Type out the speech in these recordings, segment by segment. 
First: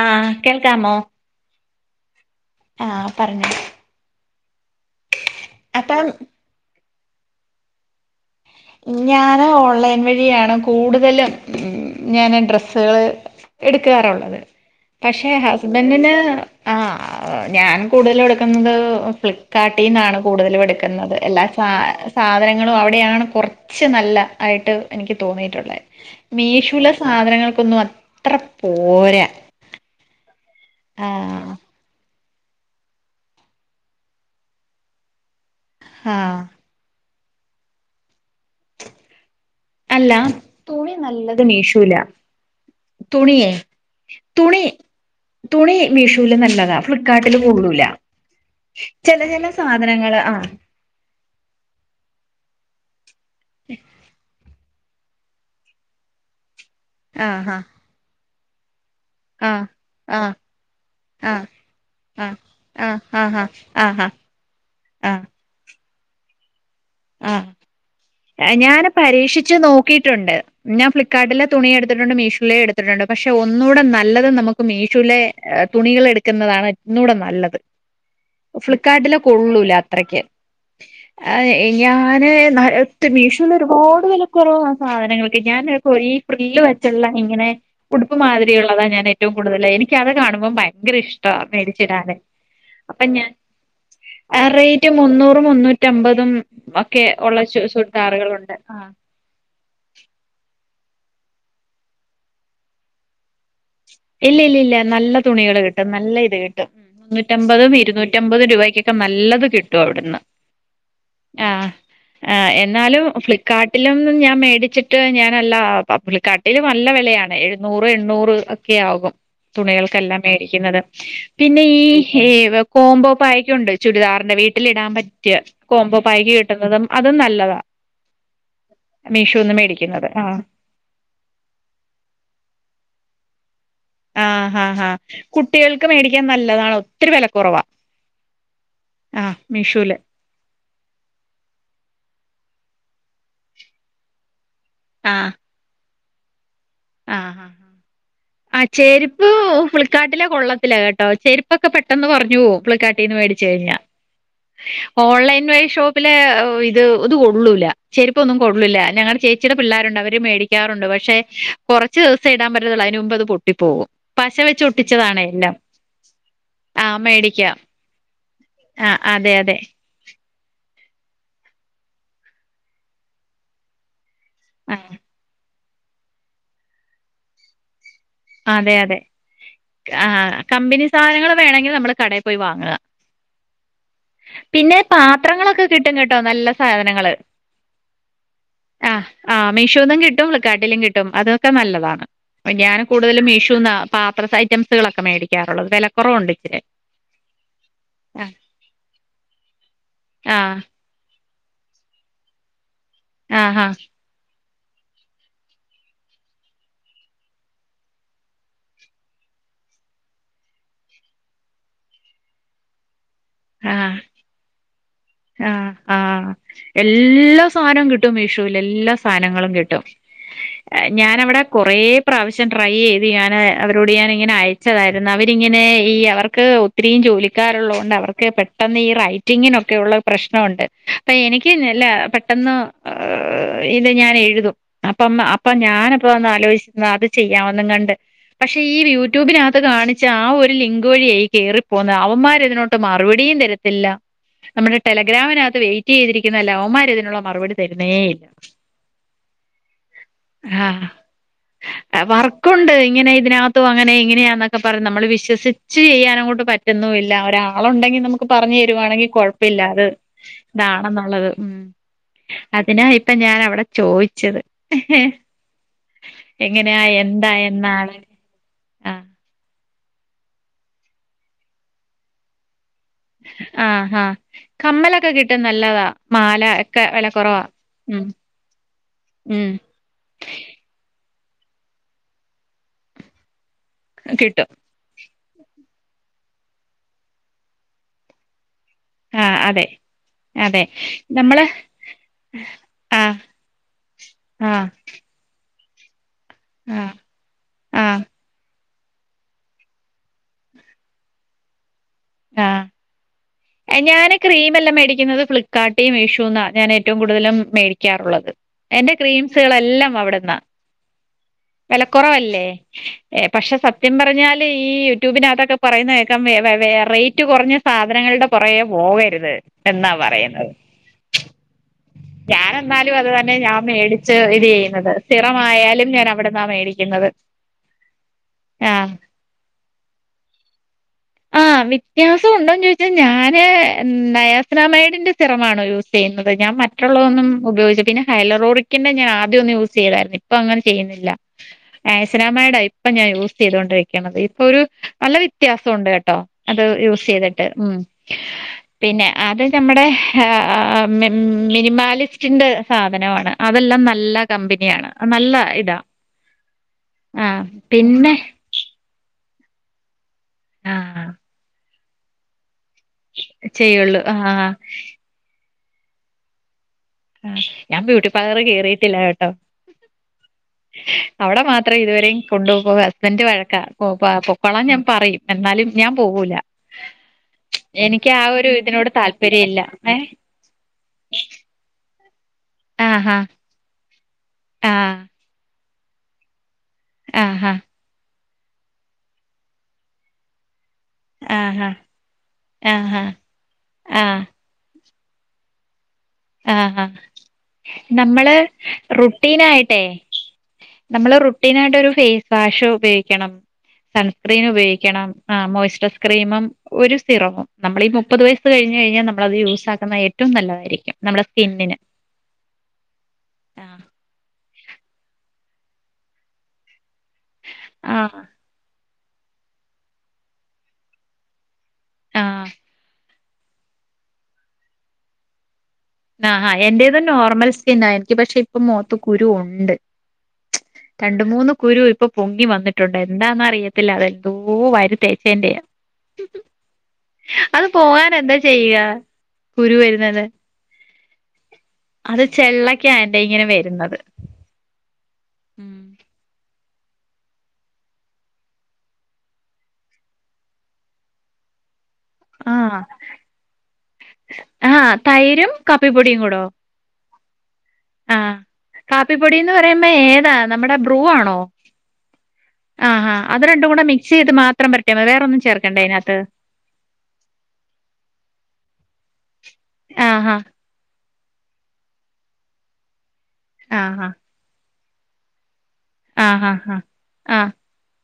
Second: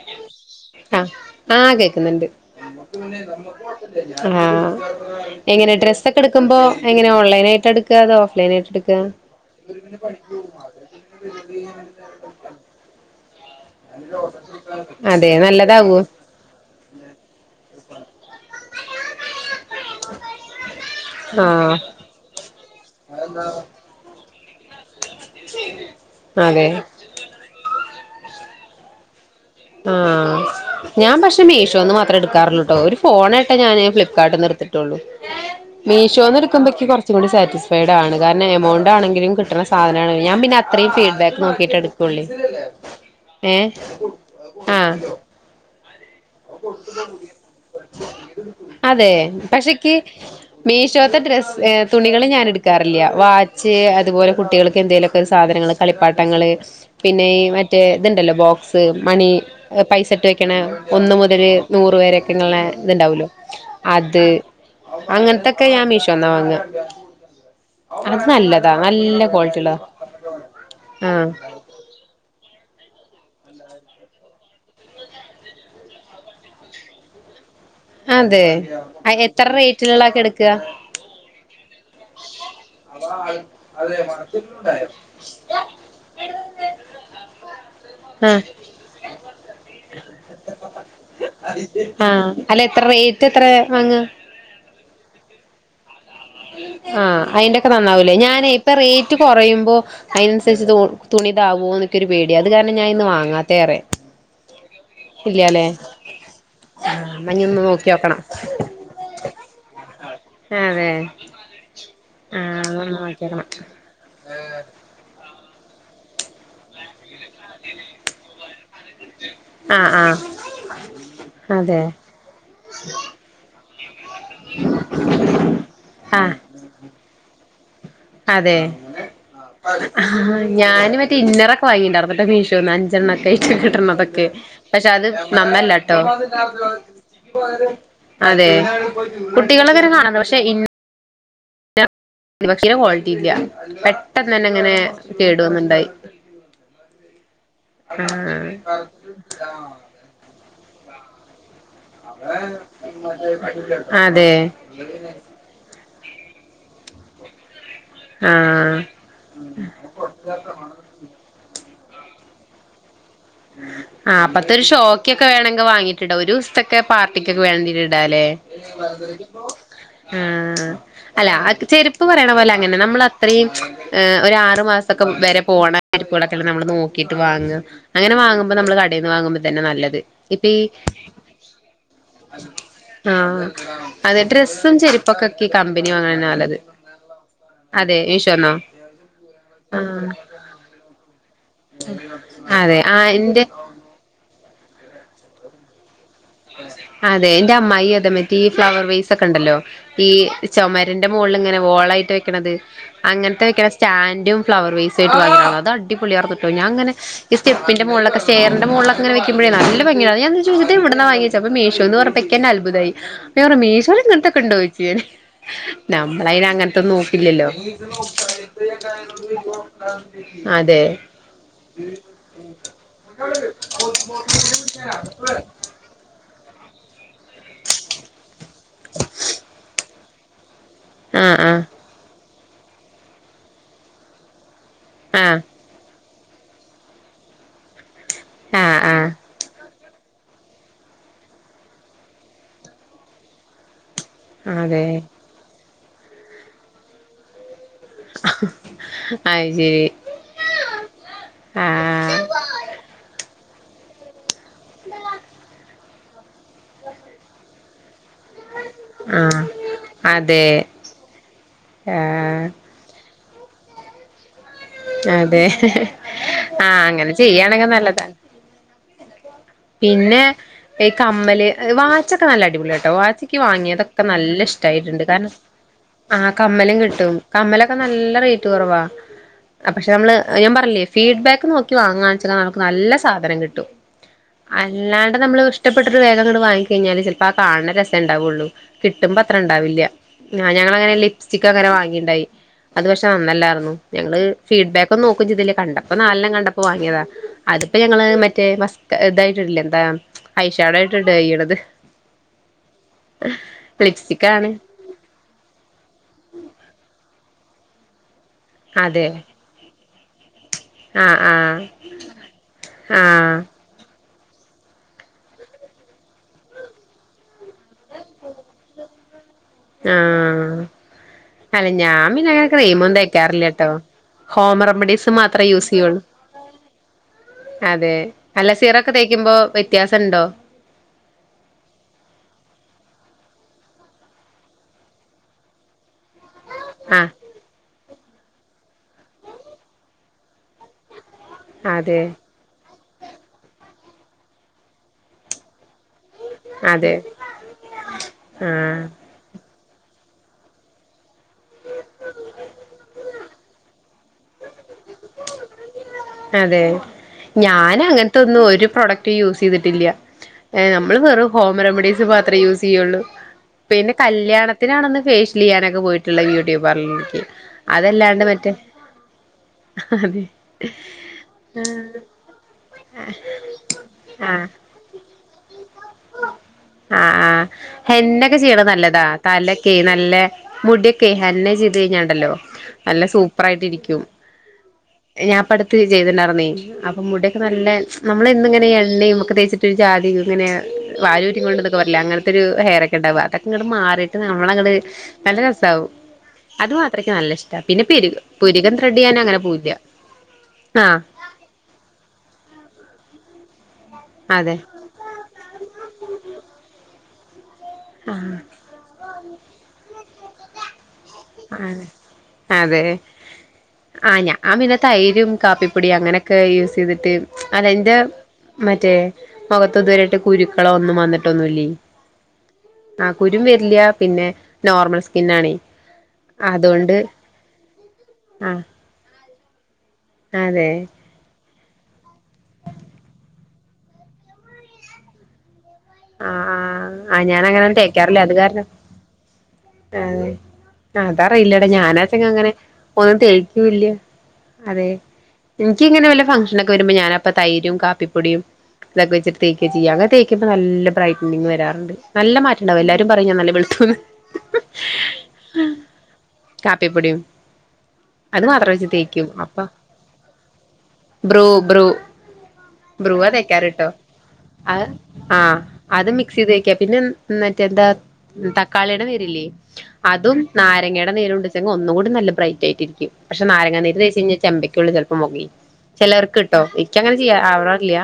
ആ കേൾക്കാമോ ആ കേക്ക്ന്ന്ണ്ട് ആഹ് പറഞ്ഞോ [unintelligible] ആ എങ്ങനെ അപ്പം ഡ്രസ്സെക്കെട്ക്കുമ്പോ എങ്ങനെ ഓൺലൈനായിട്ട ഇട്ക്ക അതോ ഓഫ്‌ലൈനായിട്ട് എടുക്ക ഞാന് ഓൺലൈൻ വഴിയാണ് കൂടുതലും ഞാന് ഡ്രെസ്സുകള് എട്ക്കാറുള്ളത് അതെ പക്ഷെ നല്ലതാവോ ഹസ്ബൻഡിന് ആ ഞാൻ കൂടുതലുട്ക്കുന്നത് ഫ്ലിപ്കാർടീന്നാണ് കൂടുതലും എടുക്കുന്നത് എല്ലാ സാ ആഹ് സാധനങ്ങളും അവിടെയാണ് കൂ കൊറ്ച്ചു നല്ല ആയിട്ട് എനിക്ക് തോന്നീട്ടൊള്ളേ, അതെ മീഷോലെ സാധനങ്ങൾക്കൊന്നു അത് ത്ര പോരാ. ആ. ഞമ്പക്ഷേ ആഹ് മീഷോന്നുമാ ത്രെടുക്കാറുള്ളുട്ടോ, ഒരു ഫോണേറ്റൊ ഞാന് ഫ്ലിപ്കാർട്ടീന്നെടുത്തിട്ടുള്ളു. ആഹ് മീഷോന്നെടുക്കുമ്പനിക്ക് കൊറ ചുകൂടി സാറ്റിസ്‌ഫൈടാണ് കാരണം എമൗണ്ടാണെങ്കിലും കിട് ട്ടണ സാധനാണ് അല്ല ഞാൻ പിന്നെ അത്രേം തുണി ഫീഡ്ബാക്ക് നല്ലത് നോക്കീട്ടെ മീഷൂല എടുക്ക്വള്ളേ. തുണീ തുണി. മീഷോലെ നല്ലതാ ഫ്ലിപ്കാർട്ടില് കൊള്ളൂല. അതെ ചെല ചെല പക്ഷെക്ക് സാധനങ്ങള് ആ ക്കാറില്ല്യ. വാച്ച് അതുപോലെ കുട്ടികൾക്ക് എന്തേലുഒക്കെ സാധനങ്ങള് കളിപ്പാട്ടങ്ങള് പിന്നെ ഈ ആഹ് മറ്റേ ഇതൊണ്ടല്ലോ, ബോക് സ് മണി ആഹ് ആഹ് പൈസട്ടു വെക്കണ ഒന്ന് ആഹ് മുതല് നൂറു ആഹ് ആഹ് വരേക്കങ്ങൊള്ള ആഹ് ഇതുണ്ടാവൂലോ ആഹ് ആഹ് അത്, അങ്ങനത്തെക്കെ ഞാൻ മീഷോ ഷോന്നാ വാങ്ങാ. ആ ഞാന് നല്ല ക്വാളിറ്റി ഉള്ളതാ പരീക്ഷിച്ചുനോക്കീട്ടുണ്ട് ഞാൻ ആഹ് ഫ്ലിപ്കാർട്ടിലെ തുണീയെടുത്തിട്ടൊണ്ട് മീഷോ ലേടുത്തിട്ടൊണ്ട് പക്ഷെ ഒന്നൂടെ നല്ലത് നമ്മക്കു മീഷോലെ തുണികളെടുക്കുന്നതാണ് ഒന്നൂടെ നല്ലത്. അതേ, ആ ഫ്ലിപ്കാർട്ടിലെ എത്ര കൊള്ളൂല അത്രയ്ക്ക് റേറ്റിലൊള്ളതൊക്കെയാ എടുക്കുക? ആ, ഞാന് അ മീഷോയിലൊരുപാട് വെലക്കൊറവാ സാധനങ്ങൾക്ക് ഞാന് പ്പോ ഈ ഫ്രില്ല് വച്ചൊള്ള ഇങ്ങനെ ഉടുപ്പ് ആഹ് മാതിരിയൊള്ളതാ ഞാനെറ്റോം കൂടുതലായി എനിക്കതു കാണുമ്പം ഭയങ്കര ഇഷ്ടാ മേടിച്ചിടാന് ആഹ് അല്ല എത്ര അപ്പം റേറ്റ് ഞാൻ, എത്ര വാങ്ങ അ റേറ്റ് മുന്നൂറ്‌ മുന്നൂറ്റ റ്റമ്പതോ. ആ അയിന്റക്കെ നന്നാവൂലെ ഞാനേ ഇപ്പ ആ റേറ്റ് കൊറയുമ്പോ അയിനനുസരിച്ചു ഇതോ തുണീതാവുമൊന്നൊക്കെ ഒരു പേടി അതുകാരണം ഞാനിന്നു വാങ്ങാത്തെ ഏറെ. ഇല്ലില്ലില്ല നല്ല തുണികള് കിട്ടും നല്ല ഇതു കിട്ടും ആഹ് എന്നാ ഇനി ഒന്ന് നൂറ്റമ്പതും നോക്കിയോക്കണം ഇരുന്നൂറ്റമ്പതും രൂപയ്ക്കൊക്കെ നല്ലതു കിട്ടുഅവിടുന്ന്. അതെ ആ ആ ആഹ് എന്നാ ഒന്ന് എന്നാലും നോക്കിയോക്കണം ഫ്ലിപ്കാർട്ടിലന്നും ഞാൻ മേടിച്ചിട്ട് ഞ അങ്ങനല്ലാ ഫ്ലിപ്കാർട്ടില് നല്ല വെലയാ. എഴ്‌നുറ് എണ്ണൂറ് ആകും ആഹ് ആഹ് തുണികൾക്കെല്ലാം മേടിക്കുന്നത് പിന്നെ അതെ ഈ കോംബോ പാക്ക ണ്ടോ ചുരിദാർ വീട്ടിൽ ഇടാൻ പറ്റിയ കോമ്പോ പായ്ക്ക് ആഹ് കിട്ടന്നതും അത് ന നല്ലതാ അതെ മീഷോന്ന് ഹ മേടിക്കുന്നത് ആഹ് ഹ ഞാനുരീ ഇന്നറൊക്കെ വാങ്ങിയിണ്ടായിരുന്നു മേശോന്ന് അഞ്ചെണ്ണക്കെ [inaudible] എന്നതോക്കെ ആഹ് ആഹ് പക്ഷേ ആഹ് അത് കുട്ടികൾക്ക് നന്നല്ലട്ടോ മേടിക്കാൻ നല്ലതാണ് ഒത്തിരി വെലക്കുറവാ അതെ ആഹ് കുട്ടികളെത് മീഷോല് [unintelligible] പക്ഷെ ഇന് ഒരു പക്ഷേ കോളിറ്റി ഇല്ല പെട്ടെന്നെന്നെ അങ്ങനെ കേടുവന്നിണ്ടായി ആ ഹ ചെരുപ്പ് ഫ്ലിപ്കാർട്ടിലെ കൊള്ളത്തില്ല ഏ അ ചേരുപ് പ്പ്ക്കെ പെട്ടെന്ന് പറഞ്ഞുപോകും ഫ്ലിപ്കാർട്ടിന്ന് മേടിച്ചു കഴിഞ്ഞ ആ അതെ ഓൺലൈൻവെൻ ഷോപ്പില് വി ത് അതു കൊള്ളൂല ചെരുപ്പ് ആ ഒന്നും കൊള്ളൂല ഞങ്ങടെ ചേച്ചിടെ പിള്ളേരുണ്ട് അവര് മേടിക്കാറുണ്ട് പക്ഷെ കുറച്ചുദിവസം ഇടാൻ പറ്റത്തേള്ളു അനുമുമ്പതു ആ അപ്പത്തെ ഒരു ഷോയിക്ക് ഒക്കെ എല്ലാം വേണങ്കി വാങ്ങിട്ടിടാം ഒരു ദിവസത്തെ ആ പാർട്ടിക്ക് ഒക്കെ മേടിക്കാം വേണമെങ്കി ഇടാം ല്ലെ ആ അതെ അതെ മ് അല്ല അത് ചെരുപ്പ് പറയണ പോലെ അങ്ങനെ നമ്മള് അത്രയും ആ ഒരു ആ ആറുമാസക്കെ വരെ പോണ അര്പു കളോക്കെ നമ്മൾ നോക്കിയിട്ട് വാങ്ങ അങ്ങനെ വാങ്ങുമ്പോ അതെ നമ്മള് അതെ കടയിൽന്ന് വാങ്ങുമ്പോ തന്നെ നല്ലത് ആ ഇപ്പൊ ഈ കമ്പിനിസാധനങ്ങൾ വേണങ്കിൽ നമ്മൾ കടയിൽ പോയി വാങ്ങ ആഹ് അതെ ഡ്രസ്സും പിന്നെ ചെരുപ്പൊക്കെ ഈ പാത്രങ്ങളെക്കെ കമ്പനി കിട്ടും വാങ്ങണ കെട്ടോ നല്ല നല്ലത് സാധനങ്ങള് അതെ മീഷോന്നോ അ ആ മിശോന്നും ആഹ് കിട്ടും ഫ്ലികാർട്ടിലും കിട്ടും അതക്കെ നല്ലതാണ് ഞ അതെ ആഹ് കൂടുതലും എന്റെ മീശോന്ന പാത്രസൈറ്റം കുട്ടികളൊക്കെ മേടിക്കാറുള്ളത് വെല അതെ എൻ്റെ അമ്മയി അതെ റ്റീ ഈ ഫ്ലവർവൈസ് ഒക്കെ ഉണ്ടല്ലോ ഈ ആ ചുമരിന്റെ മോള്ള് ങ്ങനെ വോളായിട്ട് വെക്ന്ണത് ആ അങ്ങൻത്തെ ആ ക്കണ സ്റ്റാൻന്റും ഫ്ലവർ വൈസ് [unintelligible] അത് അടിപൊളിയാർന്നുട്ടോ ഞാൻ ഇങ്ങനെ സ് ഈ സ്റ്റെപ്പിന്റെ മുകളിൽ ലൊക്കെ ഷെയറിന്റെ മുകളിലൊക്കെ ഇങ്ങനെ വയ്ക്കുമ്പോഴേ നല്ല ഭംഗിയായിരു ഞാൻ ചോദി ഇതെവിടുന്നാ വാങ്ങിയ ച്ചപ്പോ മിശോന്ന് വറപ്പം കിന്നെ അൽഭുതയി ഞവറ മിശോയിൽ ഇങ്ങൻത്തെ ഒക്കെ ഉണ്ടോയ്ച്ചി ഞാന് അ ആ എല്ല സാനവും കിട്ടും മിശോല് എല്ലാ സാധനങ്ങളും കിട്ടും അതെ ഞാൻ അവിടെ കുറെ പ്രാവശ്യം ട്രൈ എയ്ത് ഞാന് അവരോട് ഞാനിങ്ങനെ അയച്ചതായിരുന്നു അവര്‌യിങ്ങനെ ഈ അവർക്ക് ഒത്തിരി ജോലിക്കാര് ഉള്ളോണ്ട് അവർക്ക് പെട്ടെന്ന് ഈ റയിറ്റിംഗിന് ഒക്കെയുള്ള പ്രശ്‌നം ഉണ്ട് ഇപ്പം ആഹ് എനിക്ക് ആഹ് നല്ല പെട്ടെന്ന് അ് ഇത് ഞാനെഴുതും അപ്പം ആഹ് അപ്പം ഞാ അപ്പോണ് ആലോയിച്ന്ന് അത് ചെയ്യാമെന്ന്ങ്ങാണ്ട് പക്ഷെ ഈ ആഹ് ആഹ് വ്യൂറ്റുബിനക് ത് കാണി ചാ ഒരു ലിങ്ക് വഴിയേ കേറി പോന്ന അവൻമാര് ഇതിനോട്ട് മറുവടീ തരത്തില്ല നമ്മുടെ ആതെ ടെലഗ്രാമിനകത്ത് വെയി റ്റിയ്തിരിക്കുന്നല്ല ഓമാര് ഇതിനുള്ള മറുപടി തര്ണെഇല്ല അത് ശരി ആ ആഹ് വർക്കുണ്ട് ഇങ്ങനെ ഇതിനകത്ത് ത്തു അങ്ങനെ ഇങ്ങനെയാണ്. ക്കെ പറിം നമ്മള് വിശ്വസിച്ചാ ചെയ്യാനങ്ങോട്ട് പറ്റുന്നുവില്ല അവരാ ആള ഉണ്ടെങ്ക നമക്ക് പറഞ്ഞു തരുവാണെങ്കിൽ കുയ ആഹ് ല്ലാതെ അതെ ഇതാണെന്നുള്ളത് ഉ ആഹ് അതിന ഇ ഇപ്പൊ ഞാൻ അവിടെ ചോയിച്ച അതെ ആഹ എങ്ങനെയാ അങ്ങനെ എന്താ ചെയ്യയാണെങ്കിൽ എന്നാണ് നല്ലതാണ് ആ പിന്നെ ഈ കമ്മല് വാച്ചൊക്കെ നല്ല അടിപൊളിയ ഇട്ടവാച്ചക്ക് ആ വാങ്ങിയതൊക്കെ ആ നല്ല ഇഷ്ടായിട്ടുണ്ട് കമ്മലൊക്കെ കാരണം കിട്ടും നല്ലതാ ആഹ മാല കമ്മലും ഒക്കെ വില കിട്ടും കുറവാ കമ്മലൊക്കെ ഉം നല്ല റേറ്റ് കുറവാ ഉം നമ്മള് ഞാൻ പറഞ്ഞില്ലേ ഫീഡ്ബാക്ക് നോക്കി വാങ്ങാച്ച നമക്ക് നല്ല സാധനം കിട്ടും കിട്ടും അല്ലാ അവിടെ നമ്മള് ഇഷ്ടപ്പെട്ടരു വേഗംങ്ങട് വാങ്ങി കഴിഞ്ഞാ ചിലപ്പോ ആ കാണ രസ ഉണ്ടാവുള്ളൂ കിട്ടുമ്പോ ആ അത്ര അതെ ഇണ്ടാവില്ല ആ അതെ ഞങ്ങ അങ്ങനെ നമ്മള് ലിപ്സ്റ്റിക് അങ്ങനെ വാങ്ങിണ്ടായി അത് ആ പക്ഷെ നന്നല്ലായിരുന്നു ഞങ്ങള് ആ ഫീഡ് ബാക്ക് ഒ നോക്കോ ഇതില് കണ്ട അപ്പ നല്ല കണ്ടപ്പോ ആ വാങ്ങിയതാ അതിപ്പോ ആ ഞങ്ങള് മറ്റേ ഇതായിട്ടിടില്ലേ എന്താ ഐഷാഡായിട്ടിടെ ചെയ്യണത്. ആ ഞാന് ലിപ്സ്റ്റിക്കാണ് ക്രീമല്ലാം മേടിക്കുന്നത് ഫ്ലിക്കാർട്ടി മീഷോന്നാ ഞാനേറ്റവും കൂടുതലും മേടിക്കാറുള്ളത്. എന്റെ അതെ ക്രീംസുകളെല്ലാം അവിടന്നാ ആഹ് ആഹ് വെലക്കുറവല്ലേ ഏഹ് ആഹ് പക്ഷെ സത്യം പറ ഞ്ഞാല് ഈ യുട്യൂബിനകത്ത് ഒക്കെ പറയുന്നത് കേക്കാം വേ വേ റേറ്റ് കൊറഞ്ഞ സാധനങ്ങളുടെ ഇതേ ആ അല്ല ഞാൻ പിന്നെ അങ്ങനെ ക്രീം ഞാനെന്നാലും ഒന്നും അത് തന്നെ ഞാൻ തേക്കാറില്ലട്ടോ. മേടിച്ച് ഇത് ഹോം ചെയ്യുന്നത് റെമഡീസ് മാത്രേ യൂസ് സിറമായാലും ചെയ്യുള്ളൂ. ഞാൻ അവിടുന്നാ മേടിക്കുന്നത് അതേ അല്ല സിറം ആഹ് ഒക്കെ തേക്കുമ്പോ വ്യത്യാസിണ്ടോ? ആ വ്യത്യാസമുണ്ടോന്ന് ചോദിച്ചാൽ ഞാന് നയാസ്രാമൈടിന്റെ സിറം ആണ് യൂസ് ചെയ്യുന്നത്. ഞാൻ ആഹ് മറ്റുള്ളതൊന്നും ഉപയോഗിച്ചി ന ഹലോ റോയിക്കിന്റെ ആദ്യമൊന്ന് യൂസ് ചെയ്തായിരുന്നു ഇപ്പോ അങ്ങനെ ചെയ്യുന്നില്ല അതെ ആസ് നാമൈഡ് പിന്നെ ഞാൻ യൂസ് ചെയ്തു കൊണ്ടിരിക്കുന്നത്. ഇപ്പോ ഒരു നല്ല വ്യത്യാസമുണ്ട് കെട്ടോ അത് അതെ യൂസ് ചെയ്തിട്ട് ഉം ആഹ് പിന്നെ അതേ നമ്മടെ മിനിമാലി സ്റ്റിന്റെ സാധനമാണ് അതെല്ലാം നല്ല കമ്പനിയാണ്. നല്ല ഇടാം അതേ ഞാൻ അങ്ങനത്തെയൊന്നും ഒരു പ്രോഡക്റ്റും യൂസ് ചെയ്തിട്ടില്ല ആ നമ്മൾ ആഹ് വെറും ഹോം റെമഡീസ് ഇതുമാത്രേ യൂസ് ചെയ്യുള്ളൂ. പിന്നെ ചെയ്യുള്ളൂ ആഹ് കല്യാണത്തിനാണ് ഒന്ന് ഫേഷ്യൽ ചെയ്യാ പോയിട്ടുള്ള വീഡിയോ വർ ആഹ് ഞാൻ ബ്യൂട്ടി അതല്ലാതെ പാർലർ മറ്റെ കേറിയിട്ടില്ല കേട്ടോ. അവിടെ മാത്രയേ ഇതുവരെയും കൊണ്ട് പോകാൻ ഹസ്ബന്റ് വഴക്കാ. ആഹ് പൊയ്ക്കോളാ ഞാൻ പറയും എന്നാലും ഞാൻ പോവൂല ആഹ് ആഹ് എനിക്ക് ആ ഹെന്നൊക്കെ ഒരു ചെയ്യണ ഇതിനോട് നല്ലതാ താൽപര്യമില്ല തലക്കെ കഴിഞ്ഞാ ഉണ്ടല്ലോ നല്ല സൂപ്പറായിട്ട് ഇരിക്കും ആഹ് ഞാൻ അടുത്ത് ചെയ്തിട്ടുണ്ടായിരുന്നേ അപ്പോ മുടിയൊക്കെ ആഹാ നല്ല നമ്മൾ എന്നും ഇങ്ങനെ എണ്ണയും ഒക്കെ തേച്ചിട്ട് ഒരു ജാ ആഹാ [unintelligible] അങ്ങനൊത്തൊരു ഹെയർഒക്കെ ആഹാ ഉണ്ടാകാ അതൊക്കെ മാറിയിട്ട് ആഹ് നമ്മളങ്ങട് നല്ല രസാവും അത് ആഹാ മാത്രക്ക് നല്ല ഇഷ്ടമാ. പിന്നെ പിരികം പിരികം ത്രഡ് ചെയ്യാൻഅങ്ങനെ പോകാറില്ല നമ്മൾ റുട്ടീൻ ആയിട്ട് ഒരു ഫേസ് വാഷ് ഉപയോഗിക്കണം സൺ സ്ക്രീൻ അതെ ഉപയോഗിക്കണം ആ മോയി ച റൈസ് ക്രീമും ഒരു സിറവും നമ്മൾ ഈ മുപ്പത് ആഹ് വയസ് കഴിഞ്ഞ് കഴിഞ്ഞാൽ നമ്മളത് യൂസാക്കുന്നത് ഏറ്റവും നല്ലതായിരിക്കും നമ്മുടെ ആ സ്കിന്നിന് അതേ ആഹ് ആ ഞാൻ പിന്നെ തൈരും കാപ്പിപ്പൊടി അങ്ങനെയൊക്കെ യൂസ് ചെയ് അതെന്റെ ആഹ് മറ്റേ മുഖത്തിതുവരെയായിട്ട് കുരുക്കളോ ഒന്നും വന്നിട്ടൊന്നുമില്ലേ ആഹ് ആ കുരുവരില്ല പിന്നെ നോർമൽ സ്കിൻ ആണേ ആ ആ എന്റേതും നോർമൽ സ്കിൻആ എനിക്ക് പക്ഷെ ഇപ്പോ ആഹ് മുഖത്തുകുരുവു ണ്ട് അതെ കുരു ഇപ്പോ പൊങ്ങിവന്നിട്ടുണ്ട് എന്താന്നറിയത്തില്ല അതെന്തോ വാരി തേച്ചയ്ന്റെയാ ആഹ് ആഹ് ആഹ് ഞാനങ്ങനെ അതുപോവാൻ തേക്കാറില്ല അത് എന്താ കാരണം ചെയ്യാ കുരു വരുന്നത് അത് അറിയില്ലടാ അത് ഞാനച്ചങ്ങനെ ചെള്ളക്കാ ഒന്നും എന്റെ ഇങ്ങനെ തേക്കൂല്ല വരുന്നത്. അതെ ഇൻക്കിങ്ങനെ വല്ല ഫങ് ഷനൊക്കെ വരുമ്പോ ഞാനപ്പം തൈരും കാപ്പിപ്പൊടിയും ഇതൊക്കെ വെച്ചിട്ട് തേക്യാ ചെയ്യാ അതൊക്കെ തേക്കുമ്പോ നല്ല ബ്രയ്റ്റനിങ് വരാറുണ്ട് നല്ല മാറ്റണ്ടാവും എല്ലാരും പറയും ഞാൻ നല്ല വെളുത്തൂന്ന് ആ തൈരും കാപ്പിപ്പൊടിയും കു‌ടോ കാപ്പിപ്പൊടിയും ആ അത് മാത്രം വെച്ച് തേക്കും കാപ്പിപ്പൊടിന്ന് അപ്പൊ പറയുമ്പോ ഏതാ നമ്മടെ ബ്രൂ ആണോ ആ ആ ബ്രുവാ അതുരണ്ടും കൂടെ തേക്കാറ്ട്ടോ മിക്സ് ചെയ്ത് മാത്രം അത് പെരട്ടിയമതിയോ വേറൊന്നും ആഹ് ചേർക്കണ്ടേ അത് അയിനകത്ത് മിക്സ് ചെയ്ത് തേക്യാ പിന്നെ മറ്റെന്താ തക്കാ തക്കാളിടെ നീരില്ലേ ആഹാ അതും നാരങ്ങയടെ നീരും ഉണ്ടെച്ചിങ്ങെ ഒന്നൂകൂടെ നല്ല ബ്റൈറ്റായിട്ടിരിക്കും പക്ഷെ നാരങ്ങ നീര് ആഹാ തേച്ച് കഴിഞ്ഞ ചെമ്പ ക്കുള്ളിൽ [unintelligible] ആഹാ ചിലർക്ക്ട്ടോ ആഹ് ഇക്ക് അങ്ങനെ ചെയ്യാ ആഹ് ആവാറില്ല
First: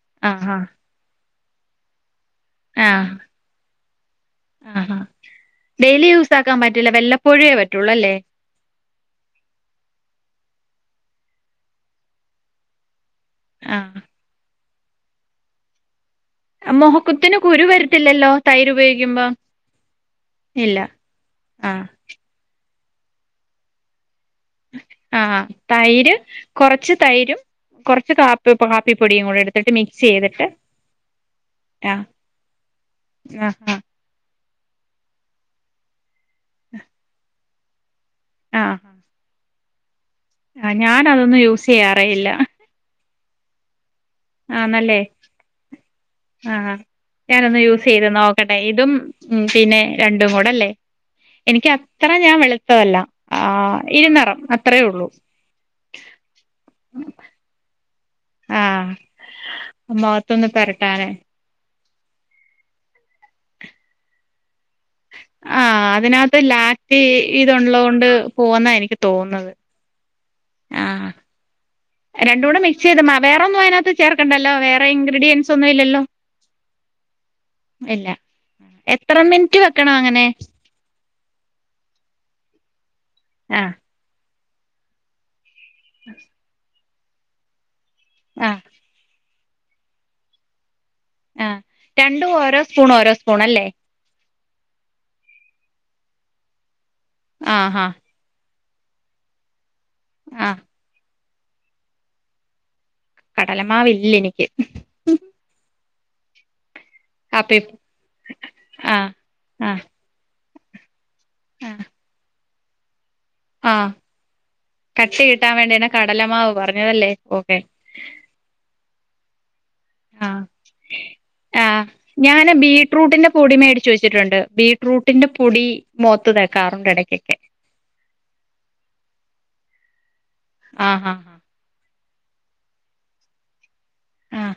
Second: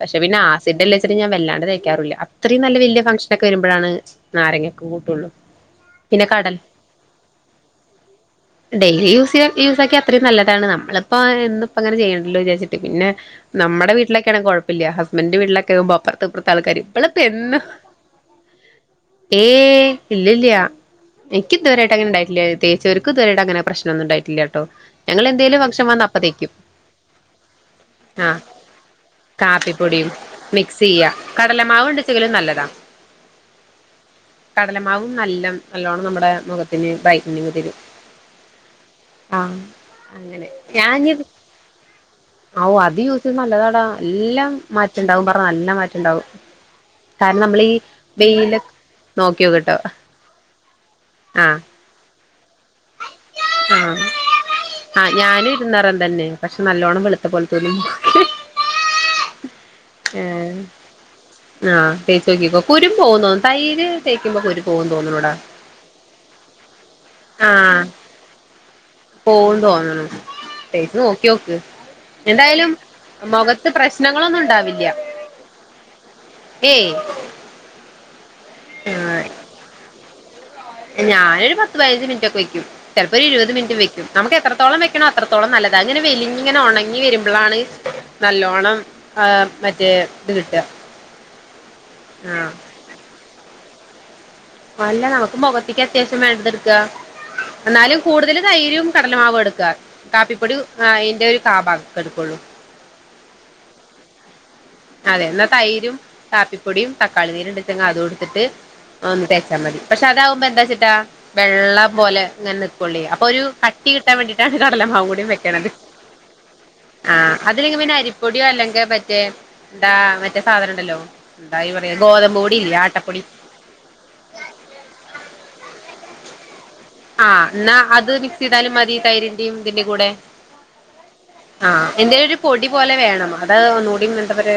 പക്ഷെ പിന്നെ ആഹ് ആസിഡ്ല്ലെച്ചിട്ട് ഞാൻ വല്ലാണ്ട് തേയ്ക്കാറില്ല അത്രയും നല്ല വല്യ ആഹ് ഫങ്ക്ഷനൊക്കെ വരുമ്പോഴാണ് നാരങ്ങൊക്കെ ആഹ് കൂട്ടോള്ളു ഡെയിലി പിന്നെ യൂസ് കടല ആക്കാൻ പറ്റില്ല വല്ലപ്പോഴേ പറ്റുള്ളൂ അല്ലേ ഡെയ്‌ലി യൂസ് ചെയ്യാൻ യൂസക്കിയാൽ അത്രേം നല്ലതാണ് നമ്മള് പ്പ എന്നുപ്പംങ്ങനെ ചെയ്യണല്ലോന്ന് ചാരിച്ചിട്ട് പിന്നെ നമ്മടെ ആഹ് വീട്ടിലൊക്കെ ആണെങ്കി കൊഴ ഇല്ല ഹസ്ബന്റിന്റെ വീട്ടിലൊക്കെവുമ്പോ [unintelligible] [unintelligible] മുഖത്തിന് തെന്ന് കുരു വരത്തില്ലല്ലോ തൈര് ഉപയോഗിക്കുമ്പോ ഏയ് ഇല്ലല്ല്യാ ഇല്ല എനിക്ക് ആഹ് ഇതുവരെയായിട്ട് അങ്ങനെ ണ്ടായിട്ടില്ല തേച്ചവർക്ക് ഇതുവരെയായിട്ട് അങ്ങനെ പ്രശ്നൊന്നും ഉണ്ടായി ആ തൈര് തേക്കും കൊറച്ച് തൈരും കൊറച്ച് ആഹ് കാപ്പി കാപ്പിപ്പൊടിയും കൂടെ എടുത്തിട്ട് മിക്സ് കാപ്പിപ്പൊടിയും ചെയ്ത്ട്ട് മിക്സ് ചെയ്യാ കടലമാവ് ആ ഉണ്ടെച്ചെങ്കിലും നല്ലതാ ആ ആ കടലമാവും നല്ലം നല്ലോണം നമ്മടെ മുഖത്തിന് ബ്റൈറ്റനിങ് ത ആ ആ ആ ഞാനതൊന്നും യൂസെയ്യാറേയില്ല ത് നല്ലതാടാ ല്ലാം മാറ്റണ്ടാവും പറഞ്ഞാ നല്ല മാറ്റണ്ടാവും ആഹ് കാരണം ഞാനൊന്ന് നമ്മളീ യൂസ് ചെയ്തു നോക്കട്ടെ വെയില് ഇതും നോക്കിയോക്ക്ട്ടോ പിന്നെ രണ്ടും കൂടെ അല്ലേ എനിക്ക് അത്ര അതിന് ഞാൻ വെള് അത്രേ ആ ഉള്ളൂ ഞാനിര്ന്നറന്തന്നെ പശെ നല്ലോണം വെളുത്ത പോൽതോ ആ മൊകതൊന്ന് പെരട്ടാന് തേചോകികോ കുരും പോവും തോന്ന്നു തൈര് തേകുംബം കുരു പോവും തോന്നുണുടാ ആ അതിനാത് ലാറ്റി ആഹ് ഇത്ള്ളോണ്ട് പോവുന്നാ എനിക്ക് തോന്ന്ണത് പോവും തോന്ന്ണു തേച്ച് ആഹ് നോക്കിയോക്ക് രണ്ടടൂടെ എന്തായാലും മിക്സെയ്താ മാ വേറൊന്നും മൊഖത്ത് അതിനാത് പ്രശ്നങ്ങളൊന്നും ചേർക്കണ്ടല്ലോ വേറെ ഉണ്ടാവില്ല ഇംഗ്റീടിയൻസൊന്നും ഇല്ലല്ലോ ഏയ് ഇല്ല എത്ര ആഹ് മിന് റ്റ് വെക്കണം അങ്ങനെ ഞാനൊരു പത്ത് പതിനഞ്ച് മിനിറ്റൊകെ വെക്യും ചെലപം ഒരു ഇരുപത് ആഹ് മിനിറ്റ് വെക്യും ഞമ്മെകെത്റ തോളം വെക്കണോ അത്രത്തോളം നല്ലത് അതങ്ങനെ വലിങ്ങനെ ഒണ ങ്ങി വരുമ്പളാണ് ആഹ് നല്ലോണം ആഹ് മറ്റേ ത് കിട്ട ആ രണ്ടും ഓരോ സ്പൂൺ ഓരോസ്പൂണല്ലേ അല്ല നമുക്ക് മുഖത്തേക്ക് അത്യാവശ്യം വേണ്ടതെടുക്ക ആഹ് ആഹ് എന്നാലും കൂടുതല് തൈരും കടലമാവും എട്കാ ആഹ് കാപ്പിപ്പൊടിം ആ അയിന്റൊര് ആ പട്ട്ക്കെട്ക്കൊള്ളൂ കടലമാവില്ലെനിക് ഉം അതെ എന്നാ തൈരും കാപ്പി പൊടിം അപ്പ തക്കാളിനീരുണ്ടെങ്കി അതെട്ത്ട്ട് ആഹ് ഒന്ന് തേച്ചാ മതി ആഹ് പശെ അതാവുമ്പോ എന്താ [unintelligible] ട്ടാ ആഹ് വെള്ളപോലെ ഇങ്ങനെ നി പൊള്ളിയ [unintelligible] ഒരു കട്ടി ആഹ് കിട്ടാൻ വേണ്ടിട്ടാണ് കടലമാവു കൂടി കട്ടി കിട്ടാൻ വെക്കണ്ണത് വേണ്ടിയാണ് കടലമാവ് പറഞ്ഞതല്ലേ [unintelligible] ഓക്കെ അതിലേക്ക് പിന്നെ അരിപ്പൊടിഓ അല്ലെങ്കേ ബ [unintelligible] ആ ആ പറയാ ഗോതമ്പ് ഞാന് പൊടി ഇല്ലേ ആട്ടപ്പൊടി ബീറ്റ്റൂട്ടിന്റെ പൊടി മേടിച്ചിവേച്ചിട്ടുണ്ട് ബീറ്റ്റൂട്ടിന്റെ പൊടി മുഖത്ത് തെക്കാറുണ്ട് ഇട ആ ന്നാ മിക്സ്‌ ചെയ്താലും മതി തൈരിന്റെം ഇതി ന്റേം കൂടെ ആ ആ എന്തലൊരു പൊടി പോലെ വേണം അതാ ഒന്നു ടിം എന്തുട്ടാ ആഹ് പറയാ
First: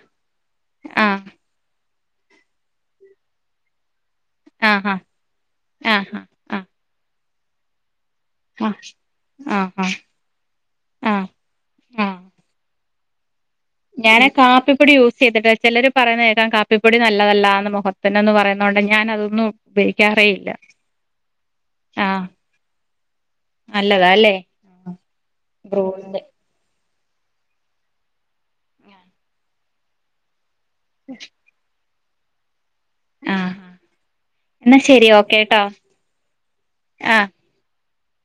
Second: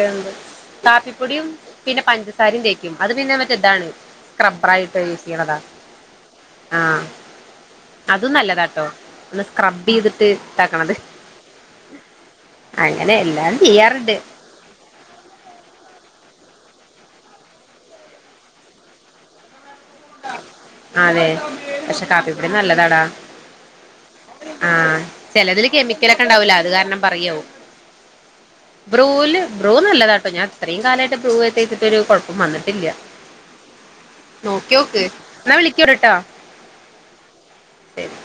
ആഹ് കാപ്പിപ്പൊടിം പിന്നെ പഞ്ചസാരേം തെക്കും അത് പിന്നെ മറ്റേ ഇതാണ് സ്ക്രബർ ആഹ് ആയിട്ട് യൂസ് ചെയ്യണതാ ആഹ് ആഹ് ആഹ് അതും ആഹ് നല്ലതാട്ടോ ഒന്ന് ആഹ് സ്ക്രബ് ആഹ് എയ്തിട്ട് തേക്കണത് ആഹ് ആഹ് അങ്ങനെയെല്ലാം ഞാന് കാപ്പിപ്പൊടി യൂസ് ചെയ്തിട്ടില്ല ചിലര് പറയുന്നത് കേൾകാം കാ പ്പിപ്പൊടി നല്ലതല്ല മുഖത്തിനെന്ന് പറയുന്നോട് ഞാൻ അതൊന്നും ഉപയോഗിക്കാറേ ഇല്ല അതെ പക്ഷേ ആഹ് കാപ്പിപ്പൊടി നല്ലതാ ഡാ നല്ലതാ അല്ലേ ആ ചേലാതില് കെമിക്കൽ ബ്രൂവിന്റെ ഓക്കേ ഉണ്ടാവില്ലേ അതുകാരണം പറയാവും ബ്രൂ ല് ബ്രൂ നല്ലതാട്ടോ ഞാൻ ഇത്രയും കാലായിട്ട് ബ്രൂ [unintelligible] ട്ട് ഒരു കൊഴപ്പം വന്നി ട്ടില്ല ആഹ് നോ എന്നാ ശരി ഓക്കേ ട്ടോ ആ ശരി